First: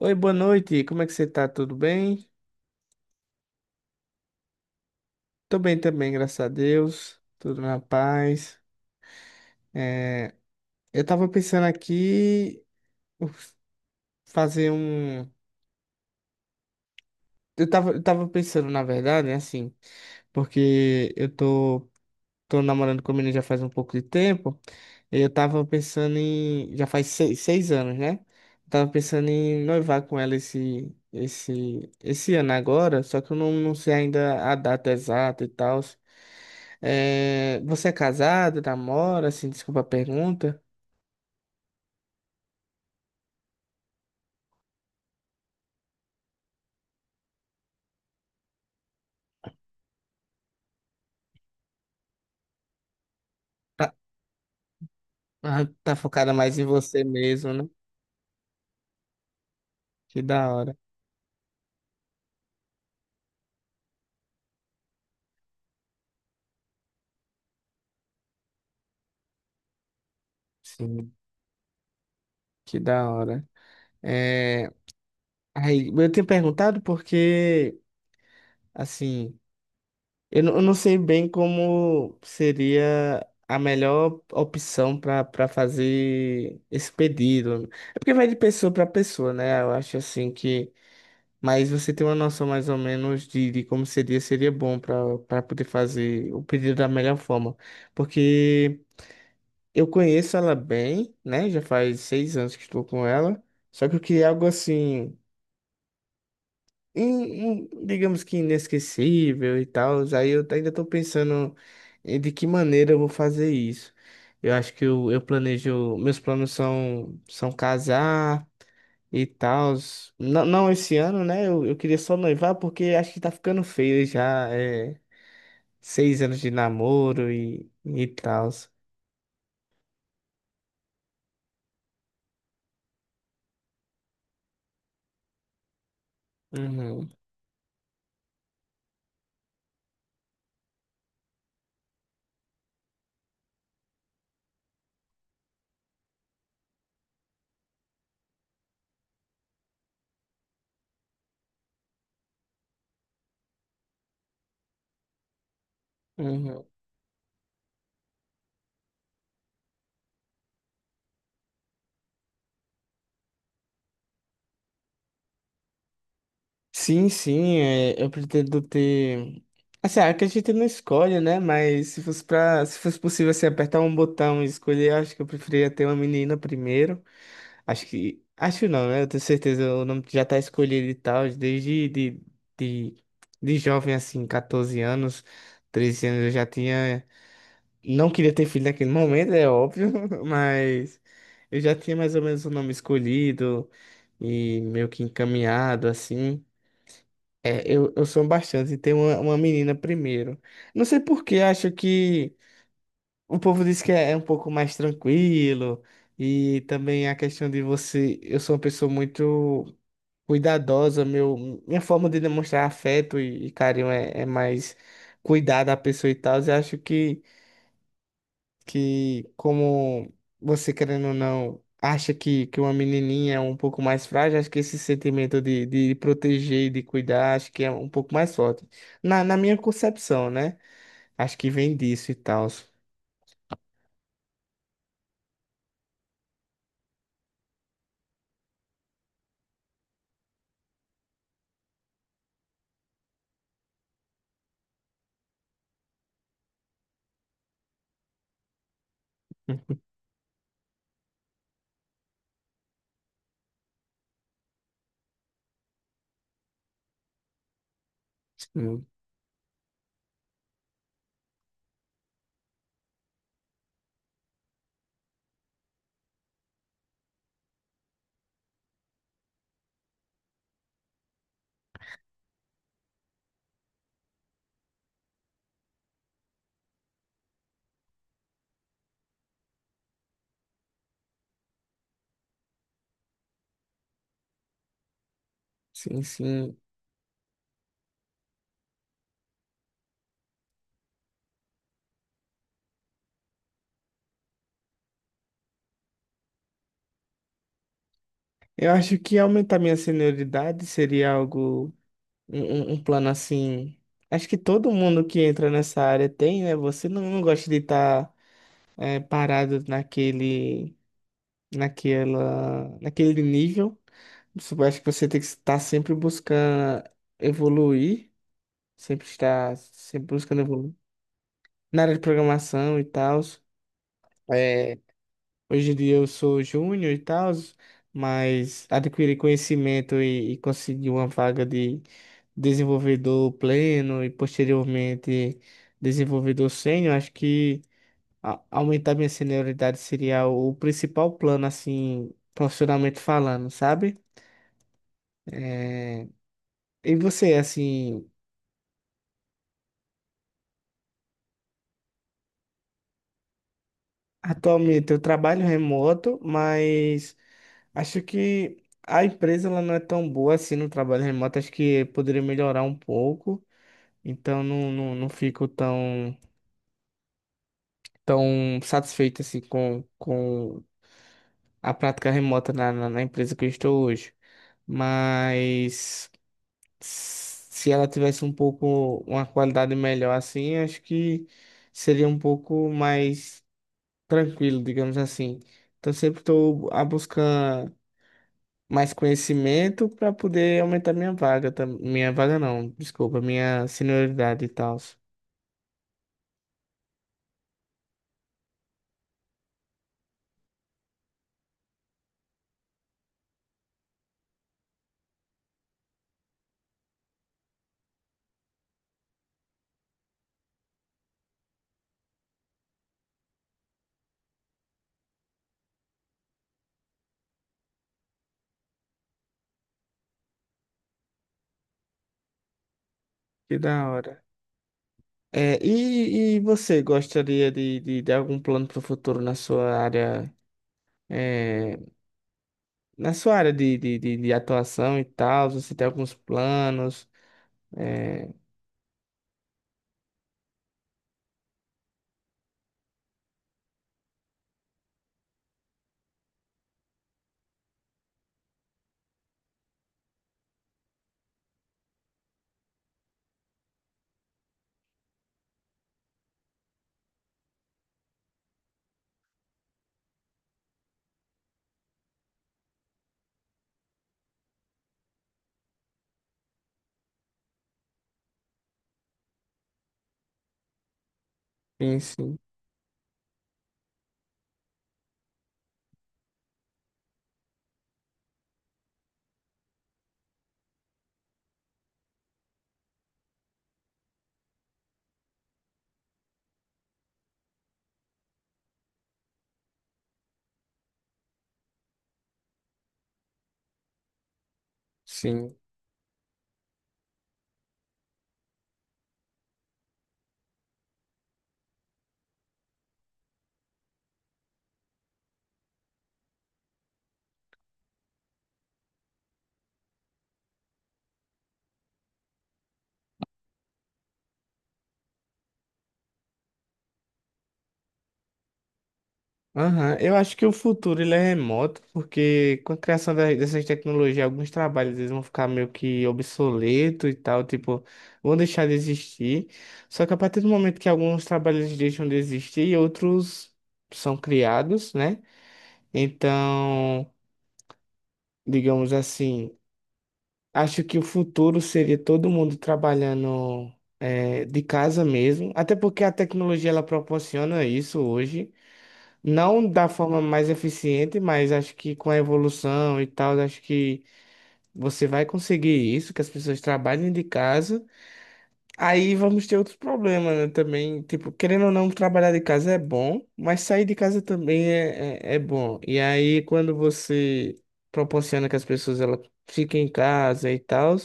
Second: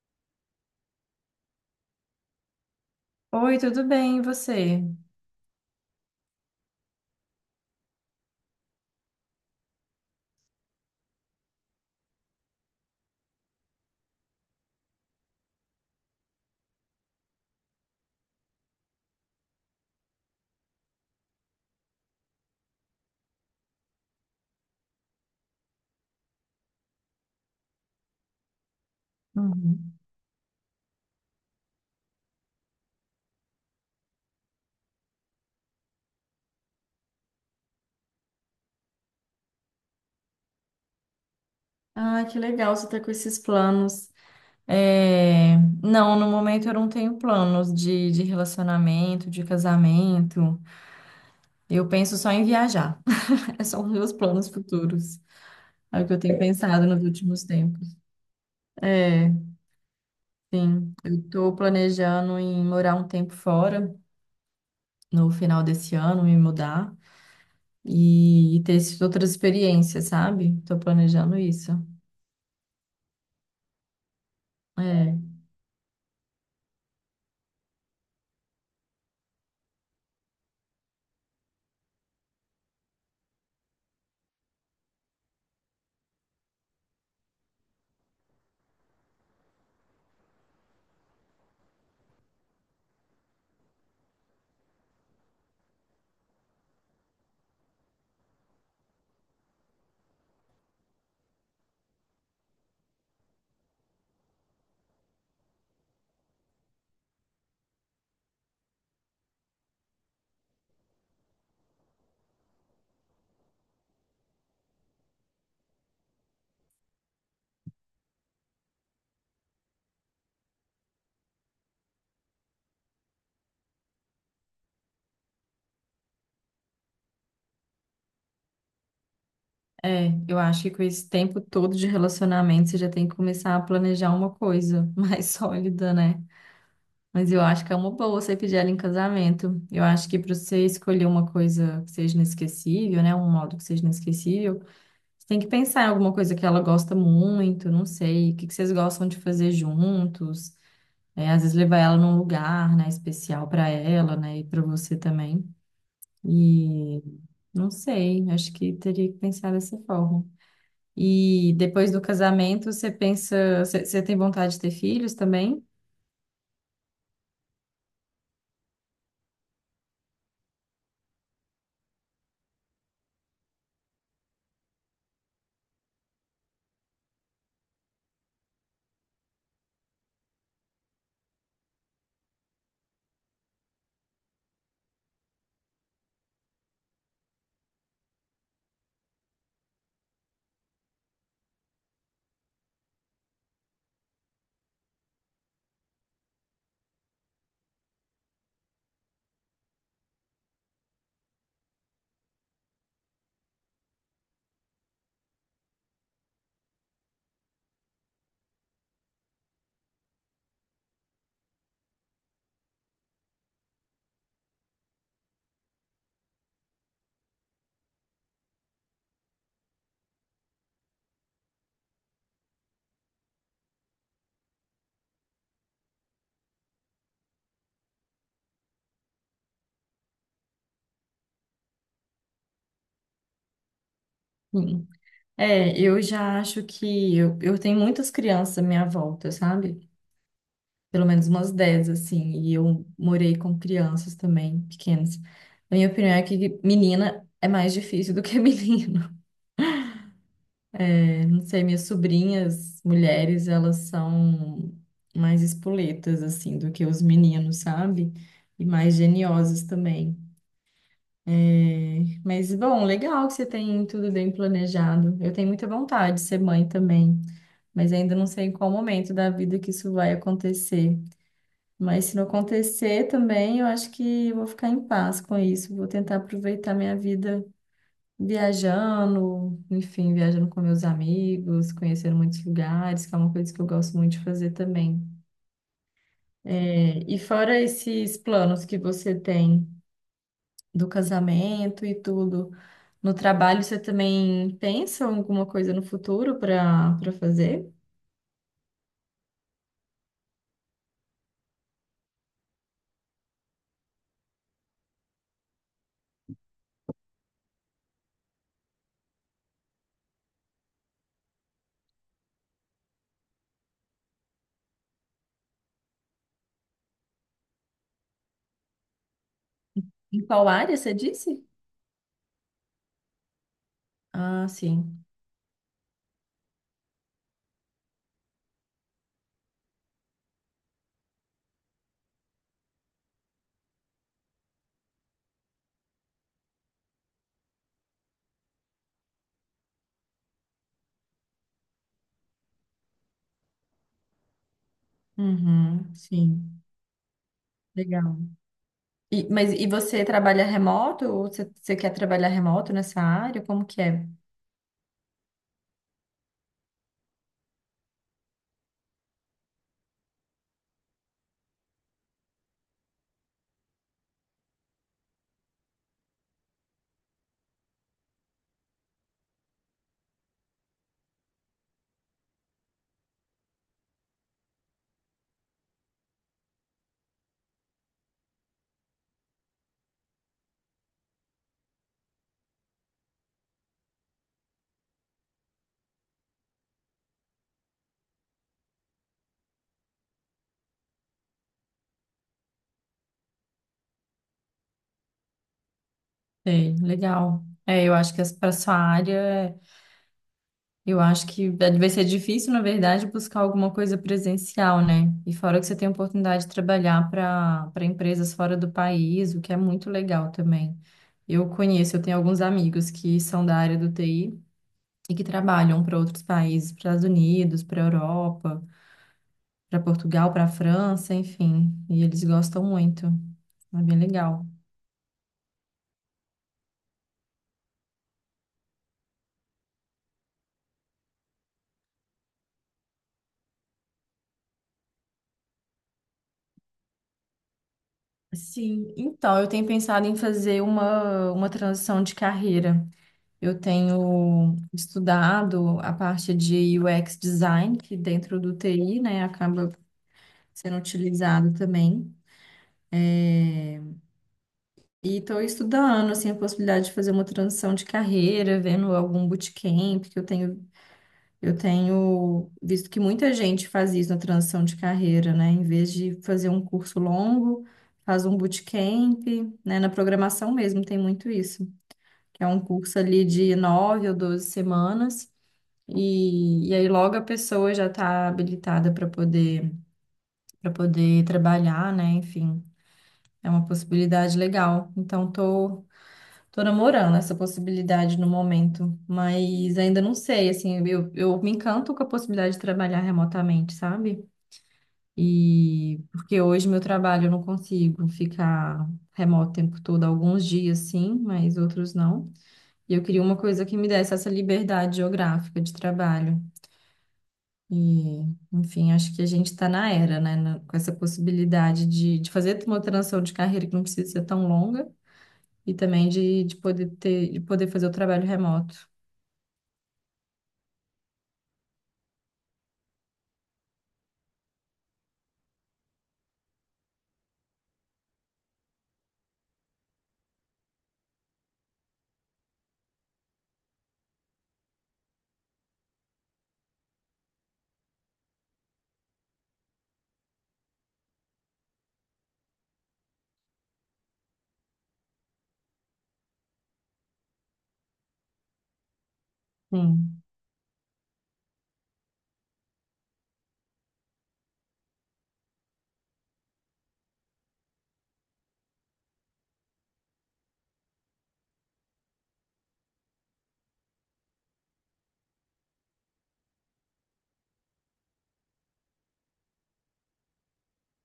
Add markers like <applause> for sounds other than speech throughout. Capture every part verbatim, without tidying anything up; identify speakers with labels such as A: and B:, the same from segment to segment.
A: Oi, boa noite. Como é que você tá? Tudo bem?
B: Oi, tudo bem, e você?
A: Tô bem também, graças a Deus. Tudo na paz. É, eu tava pensando aqui uf, fazer um. Eu tava, eu tava pensando, na verdade, né, assim, porque eu tô, tô namorando com a menina já faz um pouco de tempo. E eu tava pensando em. Já faz seis, seis anos, né? Eu tava pensando em
B: Uhum.
A: noivar com ela esse, esse, esse ano agora, só que eu não, não sei ainda a data exata e tal. É, você é casado, namora, assim, desculpa a pergunta.
B: Ah, que legal você tá com esses planos. É, não, no momento eu não tenho planos de, de relacionamento, de casamento. Eu penso só em viajar. <laughs> Esses são os
A: Tá,
B: meus planos futuros.
A: ah, tá
B: É o que eu
A: focada
B: tenho
A: mais em
B: pensado
A: você
B: nos últimos
A: mesmo, né?
B: tempos. É,
A: Que da hora.
B: sim. Eu tô planejando em morar um tempo fora no final desse ano, me mudar e, e ter essas outras experiências, sabe? Tô
A: Sim,
B: planejando isso.
A: que da hora. É,
B: É.
A: aí, eu tenho perguntado porque, assim, eu, não- eu não sei bem como seria a melhor opção para para fazer esse pedido. É porque vai de pessoa para pessoa, né? Eu acho assim que mas você tem uma noção mais ou menos de, de como seria, seria bom para para poder fazer o pedido da melhor forma. Porque eu conheço ela bem, né? Já faz seis anos que estou com ela. Só que eu queria algo assim, in- in- digamos que inesquecível e tal. Aí eu ainda estou pensando em de que maneira eu vou fazer isso. Eu acho que eu, eu planejo, meus planos são, são casar e tal. Não, não esse ano, né? Eu, eu queria só noivar porque acho que tá ficando feio já. É, seis anos de namoro e, e tal.
B: É, eu acho que com esse tempo todo de relacionamento você já tem que começar a planejar uma coisa <laughs> mais sólida, né?
A: Uhum,
B: Mas eu acho que é uma boa você pedir ela em casamento. Eu acho que para você escolher uma coisa que seja inesquecível, né? Um modo que seja inesquecível, você tem que pensar em alguma coisa que ela gosta muito, não sei, o que que vocês gostam de fazer juntos. É, às vezes levar ela num lugar, né, especial para ela, né, e para você também.
A: uhum.
B: E não sei, acho que teria que pensar dessa forma. E depois do casamento, você pensa, você você tem vontade de ter filhos também?
A: Sim, sim, é, eu pretendo ter. Assim, ah, que a gente não escolhe, né? Mas se fosse pra, se fosse possível assim, apertar um botão e escolher, eu acho que eu preferia ter uma menina primeiro. Acho que. Acho não, né? Eu tenho certeza, o nome já tá escolhido e tal, desde de, de, de jovem, assim, quatorze anos, treze anos, eu já tinha. Não queria ter filho naquele momento, é óbvio, <laughs> mas eu já tinha mais ou menos o nome escolhido e meio que encaminhado, assim. É, eu, eu sou bastante, tem uma, uma menina primeiro. Não sei por que, acho que. O povo diz que é é um pouco mais tranquilo e também a questão de você. Eu sou uma pessoa muito cuidadosa, meu, minha forma de demonstrar afeto e, e carinho é, é mais cuidar da pessoa e tal. Eu acho que, que como você querendo ou não acha que, que uma menininha é um pouco mais frágil, acho que esse sentimento de, de proteger e de cuidar, acho que é um pouco mais forte. Na, na minha concepção, né? Acho que vem disso e tal.
B: Sim. É, eu já acho que eu, eu tenho muitas crianças à minha volta, sabe? Pelo menos umas dez assim, e eu morei com crianças também, pequenas. A minha opinião é que menina é mais difícil do que <laughs> menino.
A: <laughs>
B: Eu não sei, minhas sobrinhas, mulheres, elas são mais espoletas, assim, do que os meninos, sabe? E
A: Sim,
B: mais geniosas também. É, mas, bom, legal que você tem tudo bem planejado. Eu tenho muita vontade de ser mãe também, mas ainda não sei em qual momento da vida que isso vai acontecer. Mas se não acontecer também, eu acho que eu vou ficar em paz com isso. Vou tentar aproveitar minha vida viajando, enfim, viajando com meus amigos, conhecendo muitos lugares, que é uma coisa que eu gosto muito de fazer também.
A: sim. Sim.
B: É, e fora esses planos que você tem do casamento e tudo. No trabalho, você também pensa em alguma coisa no futuro para para fazer?
A: Eu acho que aumentar minha senioridade seria algo, um, um- um plano assim. Acho que todo mundo que entra nessa área tem, né? Você não, não gosta de estar parado naquele, naquela, naquele nível. Você- acho que você tem que estar sempre buscando evoluir, sempre estar sempre
B: Em
A: buscando
B: qual
A: evoluir
B: área você disse?
A: na área de programação e tal.
B: Ah, sim.
A: Hoje em dia eu sou júnior e tal, mas adquiri conhecimento e, e consegui uma vaga de desenvolvedor pleno e posteriormente desenvolvedor sênior. Acho que a- aumentar minha senioridade seria o principal plano, assim, profissionalmente falando, sabe?
B: Uhum,
A: É,
B: sim.
A: e você, assim,
B: Legal. E, mas e você trabalha remoto? Ou você, você quer trabalhar remoto nessa área? Como que é?
A: atualmente eu trabalho remoto, mas acho que a empresa ela não é tão boa assim no trabalho remoto. Acho que poderia melhorar um pouco. Então não, não, não fico tão, tão satisfeito assim com, com a prática remota na, na, na empresa que eu estou hoje. Mas se ela tivesse um pouco uma qualidade melhor assim, acho que seria um pouco mais tranquilo, digamos assim. Então sempre estou a buscar mais conhecimento para poder aumentar minha vaga, tam- minha vaga não, desculpa, minha senioridade e tal.
B: Sei, legal. É, eu acho que para sua área. Eu acho que é, vai ser difícil, na verdade, buscar alguma coisa presencial, né? E fora que você tem a oportunidade de trabalhar para para empresas fora do país, o que é muito legal também. Eu conheço, eu tenho alguns amigos que são da área do T I e que trabalham para outros países, para os Estados Unidos, para a Europa, para Portugal, para a França, enfim. E eles gostam muito.
A: Que da
B: É bem
A: hora.
B: legal.
A: É, e, e você gostaria de, de, de algum plano para o futuro na sua área, é, na sua área de, de, de, de atuação e tal? Você tem alguns planos? É,
B: Sim, então eu tenho pensado em fazer uma, uma transição de carreira. Eu tenho estudado a parte de U X design, que dentro do T I, né, acaba sendo utilizado também. E estou estudando, assim, a possibilidade de fazer uma transição de carreira, vendo algum bootcamp, que eu tenho, eu tenho visto que muita gente faz isso na transição de carreira, né? Em vez de fazer um curso longo, faz um bootcamp, né? Na programação mesmo tem muito isso,
A: sim, sim.
B: que é um curso ali de nove ou doze semanas. E, e aí logo a pessoa já está habilitada para poder para poder trabalhar, né? Enfim, é uma possibilidade legal. Então tô tô namorando essa possibilidade no momento, mas ainda não sei, assim, eu, eu me encanto com a possibilidade de trabalhar remotamente, sabe?
A: Sim.
B: E porque hoje meu trabalho eu não consigo ficar remoto o tempo todo, alguns dias sim, mas outros não. E eu queria uma coisa que me desse essa liberdade geográfica de trabalho. E, enfim, acho que a gente está na era, né, na- com essa possibilidade de, de fazer uma transição de carreira que não precisa ser tão longa e também de, de poder ter, de poder fazer o trabalho remoto.
A: Aham. Eu acho que o futuro ele é remoto, porque com a criação da- dessas tecnologias, alguns trabalhos eles vão ficar meio que obsoleto e tal, tipo, vão deixar de existir. Só que a partir do momento que alguns trabalhos deixam de existir, outros são criados, né? Então digamos assim, acho que o futuro seria todo mundo trabalhando eh, de casa mesmo, até porque a tecnologia ela proporciona isso hoje, não da forma
B: Sim,
A: mais eficiente, mas acho que com a evolução e tal, acho que você vai conseguir isso, que as pessoas trabalhem de casa. Aí vamos ter outros problemas, né? Também, tipo, querendo ou não, trabalhar de casa é bom, mas sair de casa também é, é, é bom. E aí, quando você proporciona que as pessoas ela fiquem em casa e tal,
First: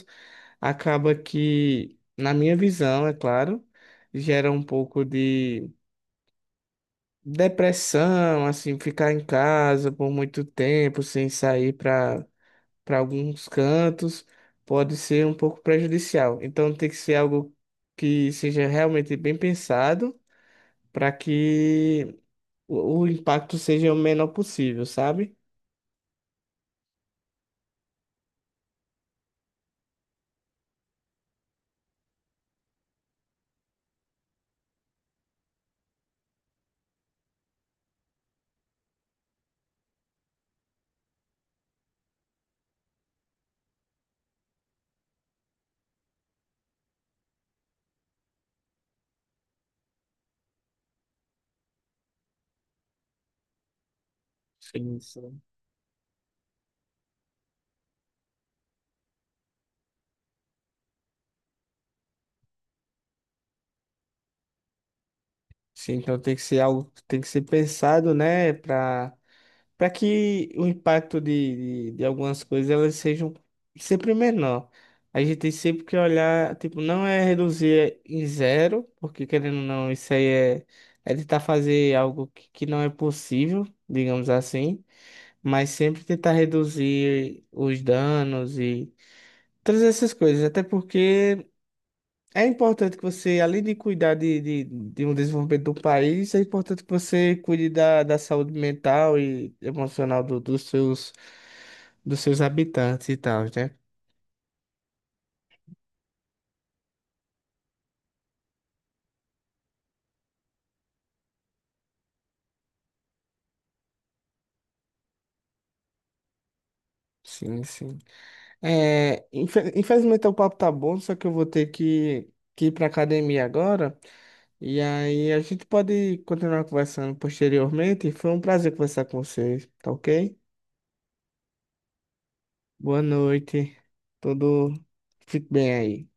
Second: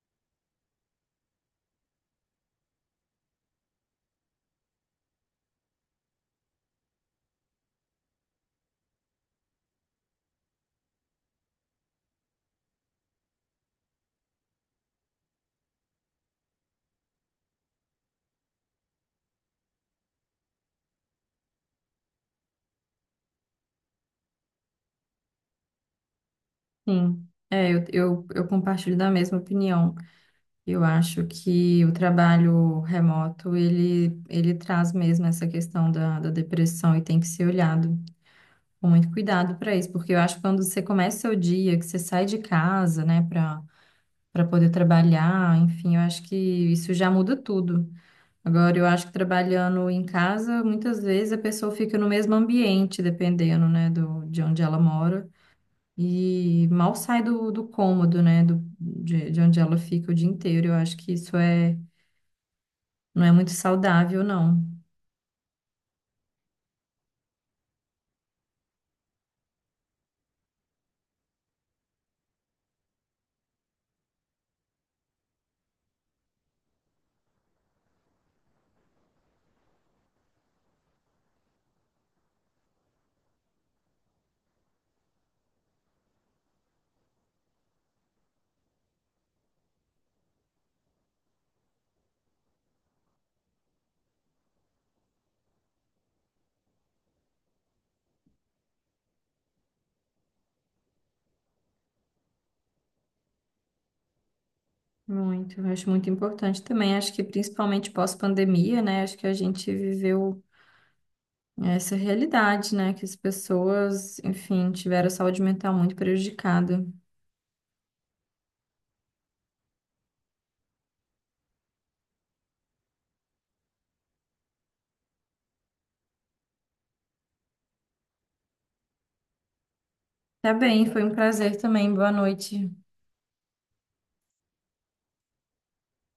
A: acaba que, na minha visão, é claro, gera um pouco de depressão, assim, ficar em casa por muito tempo sem sair para para alguns cantos, pode ser um pouco prejudicial. Então tem que ser algo que seja realmente bem pensado para que o o impacto seja o menor possível, sabe?
B: sim. É, eu, eu, eu compartilho da mesma opinião. Eu acho que o trabalho remoto, ele, ele traz mesmo essa questão da, da depressão e tem que ser olhado com muito cuidado para isso, porque eu acho que quando você começa o dia, que você sai de casa, né, para poder trabalhar, enfim, eu acho que isso já muda tudo. Agora, eu acho que trabalhando em casa, muitas vezes a pessoa fica no mesmo ambiente, dependendo, né, do, de onde ela
A: Sim,
B: mora,
A: sim.
B: e mal sai do, do cômodo, né, do, de, de onde ela fica o dia inteiro. Eu acho que isso é, não é muito saudável, não.
A: Sim, então tem que ser algo que tem que ser pensado, né, para para que o impacto de, de, de algumas coisas elas sejam sempre menor. A gente tem sempre que olhar, tipo, não é reduzir em zero, porque querendo ou não, isso aí é, é tentar fazer algo que, que não é possível, digamos assim, mas sempre tentar reduzir os danos e todas essas coisas, até porque. É importante que você, além de cuidar de, de, de um desenvolvimento do país, é importante que você cuide da, da saúde mental e emocional do- dos seus, dos seus habitantes e tal, né?
B: Muito, eu acho muito importante também. Acho que principalmente pós-pandemia, né, acho que a gente viveu essa realidade, né, que as pessoas, enfim, tiveram a saúde mental muito prejudicada.
A: Sim, sim. É, infe- infelizmente o papo tá bom, só que eu vou ter que, que ir pra academia agora. E aí a gente pode continuar conversando posteriormente. Foi um prazer conversar com vocês, tá ok?
B: Tá bem, foi um prazer também. Boa noite.
A: Boa noite. Tudo fique bem aí.